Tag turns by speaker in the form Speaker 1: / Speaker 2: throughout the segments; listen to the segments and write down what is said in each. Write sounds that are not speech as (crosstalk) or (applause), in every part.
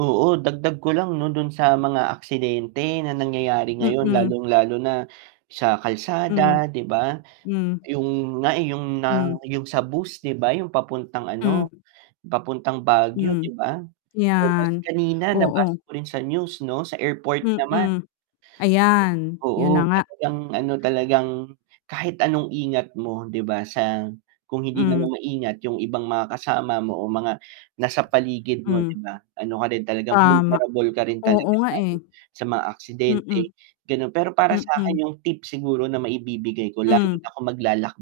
Speaker 1: Oo, dagdag ko lang 'no, do'n sa mga aksidente na nangyayari ngayon
Speaker 2: Mm.
Speaker 1: lalong lalo na sa
Speaker 2: Hmm.
Speaker 1: kalsada 'di ba?
Speaker 2: Hmm.
Speaker 1: Yung nga, eh, yung na
Speaker 2: Hmm.
Speaker 1: yung sa bus 'di ba, yung papuntang
Speaker 2: Hmm.
Speaker 1: ano, papuntang Baguio 'di
Speaker 2: Hmm.
Speaker 1: ba oo ta's
Speaker 2: 'Yan.
Speaker 1: kanina nabasa
Speaker 2: Oo.
Speaker 1: ko rin sa news 'no, sa airport naman.
Speaker 2: Mm. Ayan, 'yun na
Speaker 1: Oo,
Speaker 2: nga.
Speaker 1: talagang ano talagang, kahit anong ingat mo 'di ba, sa kung hindi
Speaker 2: Hmm.
Speaker 1: naman maingat yung ibang mga kasama mo o mga nasa paligid mo
Speaker 2: Hmm.
Speaker 1: 'di ba, ano ka rin talagang
Speaker 2: Tama.
Speaker 1: vulnerable ka rin
Speaker 2: Oo
Speaker 1: talaga sa
Speaker 2: nga,
Speaker 1: ano,
Speaker 2: eh.
Speaker 1: sa mga aksidente
Speaker 2: Mm.
Speaker 1: gano'n. Pero para
Speaker 2: Mm.
Speaker 1: sa'kin yung tip siguro na maibibigay ko lalo
Speaker 2: Hmm.
Speaker 1: na kung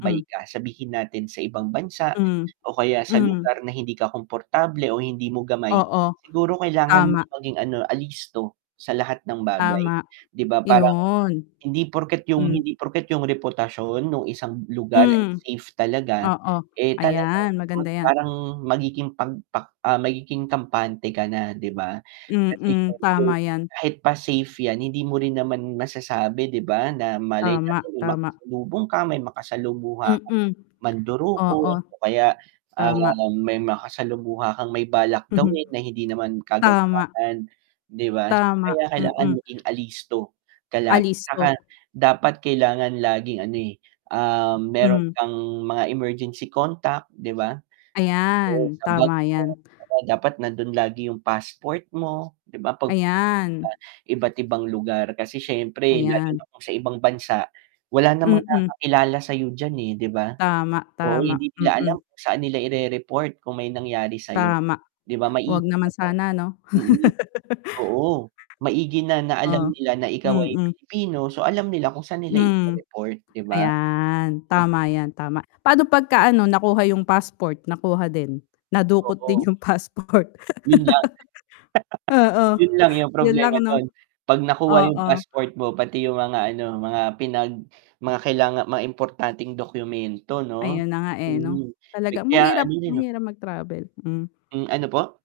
Speaker 2: Hmm.
Speaker 1: ka sabihin natin sa ibang bansa
Speaker 2: Hmm.
Speaker 1: o kaya sa
Speaker 2: Hmm.
Speaker 1: lugar na hindi ka komportable o hindi mo gamay.
Speaker 2: Oo.
Speaker 1: Siguro kailangan mo
Speaker 2: Tama.
Speaker 1: maging ano alisto, sa lahat ng bagay
Speaker 2: Tama.
Speaker 1: 'di ba parang,
Speaker 2: 'Yon.
Speaker 1: hindi porket yung
Speaker 2: Hmm.
Speaker 1: hindi porket yung reputasyon nung isang lugar ay
Speaker 2: Hmm,
Speaker 1: safe talaga,
Speaker 2: Oo.
Speaker 1: eh, talagang
Speaker 2: Ayan, maganda
Speaker 1: (unintelligible)
Speaker 2: yan.
Speaker 1: parang magiging 'pag pak ah, magiging kampante ka na 'di ba? Kasi
Speaker 2: Mm,
Speaker 1: siyempre,
Speaker 2: tama yan.
Speaker 1: kahit pa safe yan hindi mo rin naman masasabi 'di ba na malay
Speaker 2: Tama,
Speaker 1: natin may
Speaker 2: tama.
Speaker 1: makasalubong ka may makasalumuha kang
Speaker 2: Mm. Oo.
Speaker 1: mandurukot o kaya, ah,
Speaker 2: Tama.
Speaker 1: may makasalumuha kang may balak
Speaker 2: Mhm.
Speaker 1: gawin na hindi naman
Speaker 2: Tama.
Speaker 1: kagandahan 'di ba?
Speaker 2: Tama,
Speaker 1: Kaya kailangan
Speaker 2: mm.
Speaker 1: maging alisto, ka lagi 'saka
Speaker 2: Alisto.
Speaker 1: dapat kailangan laging ano, eh, ah, mayro'n
Speaker 2: Hmm.
Speaker 1: kang mga emergency contact 'di ba? Oo,
Speaker 2: Ayan,
Speaker 1: sa bag
Speaker 2: tama
Speaker 1: mo,
Speaker 2: yan.
Speaker 1: oo, dapat nando'n lagi yung passport mo, 'di ba 'pag pupunta
Speaker 2: Ayan.
Speaker 1: ka sa iba't ibang lugar. Kasi siyempre
Speaker 2: Ayan.
Speaker 1: (unintelligible) sa ibang bansa, wala namang
Speaker 2: Mm.
Speaker 1: nakakakilala sa'yo diyan, eh, 'di ba?
Speaker 2: Tama,
Speaker 1: Oo, hindi
Speaker 2: tama,
Speaker 1: nila alam
Speaker 2: mm.
Speaker 1: kung saan nila irereport kung may nangyari sa'yo,
Speaker 2: Tama.
Speaker 1: 'di ba?
Speaker 2: 'Wag
Speaker 1: Maigi
Speaker 2: naman
Speaker 1: namang
Speaker 2: sana 'no?
Speaker 1: mm,
Speaker 2: (laughs)
Speaker 1: oo maigi na na alam
Speaker 2: Oh?
Speaker 1: nila na ikaw ay
Speaker 2: Mm.
Speaker 1: Pilipino, so alam nila kung saan nila
Speaker 2: Hmm.
Speaker 1: i-re-report 'di ba?
Speaker 2: Ayan,
Speaker 1: M
Speaker 2: tama 'yan, tama. Paano 'pagka nakuha yung passport? Nakuha din? Nadukot din
Speaker 1: Oo.
Speaker 2: yung passport.
Speaker 1: 'Yun lang. (laughs)
Speaker 2: (laughs) Oo,
Speaker 1: 'Yun lang yung
Speaker 2: 'yun lang
Speaker 1: problema
Speaker 2: 'no?
Speaker 1: do'n 'pag nakuha yung
Speaker 2: Oo.
Speaker 1: passport mo pati yung mga ano mga pinag mga kailanga mga importanteng dokumento 'no,
Speaker 2: Ayun na nga, eh, 'no?
Speaker 1: mm, pi
Speaker 2: Talaga
Speaker 1: kaya ano
Speaker 2: mahirap,
Speaker 1: din 'no
Speaker 2: mahirap mag travel, hmm.
Speaker 1: Hmm, ano po?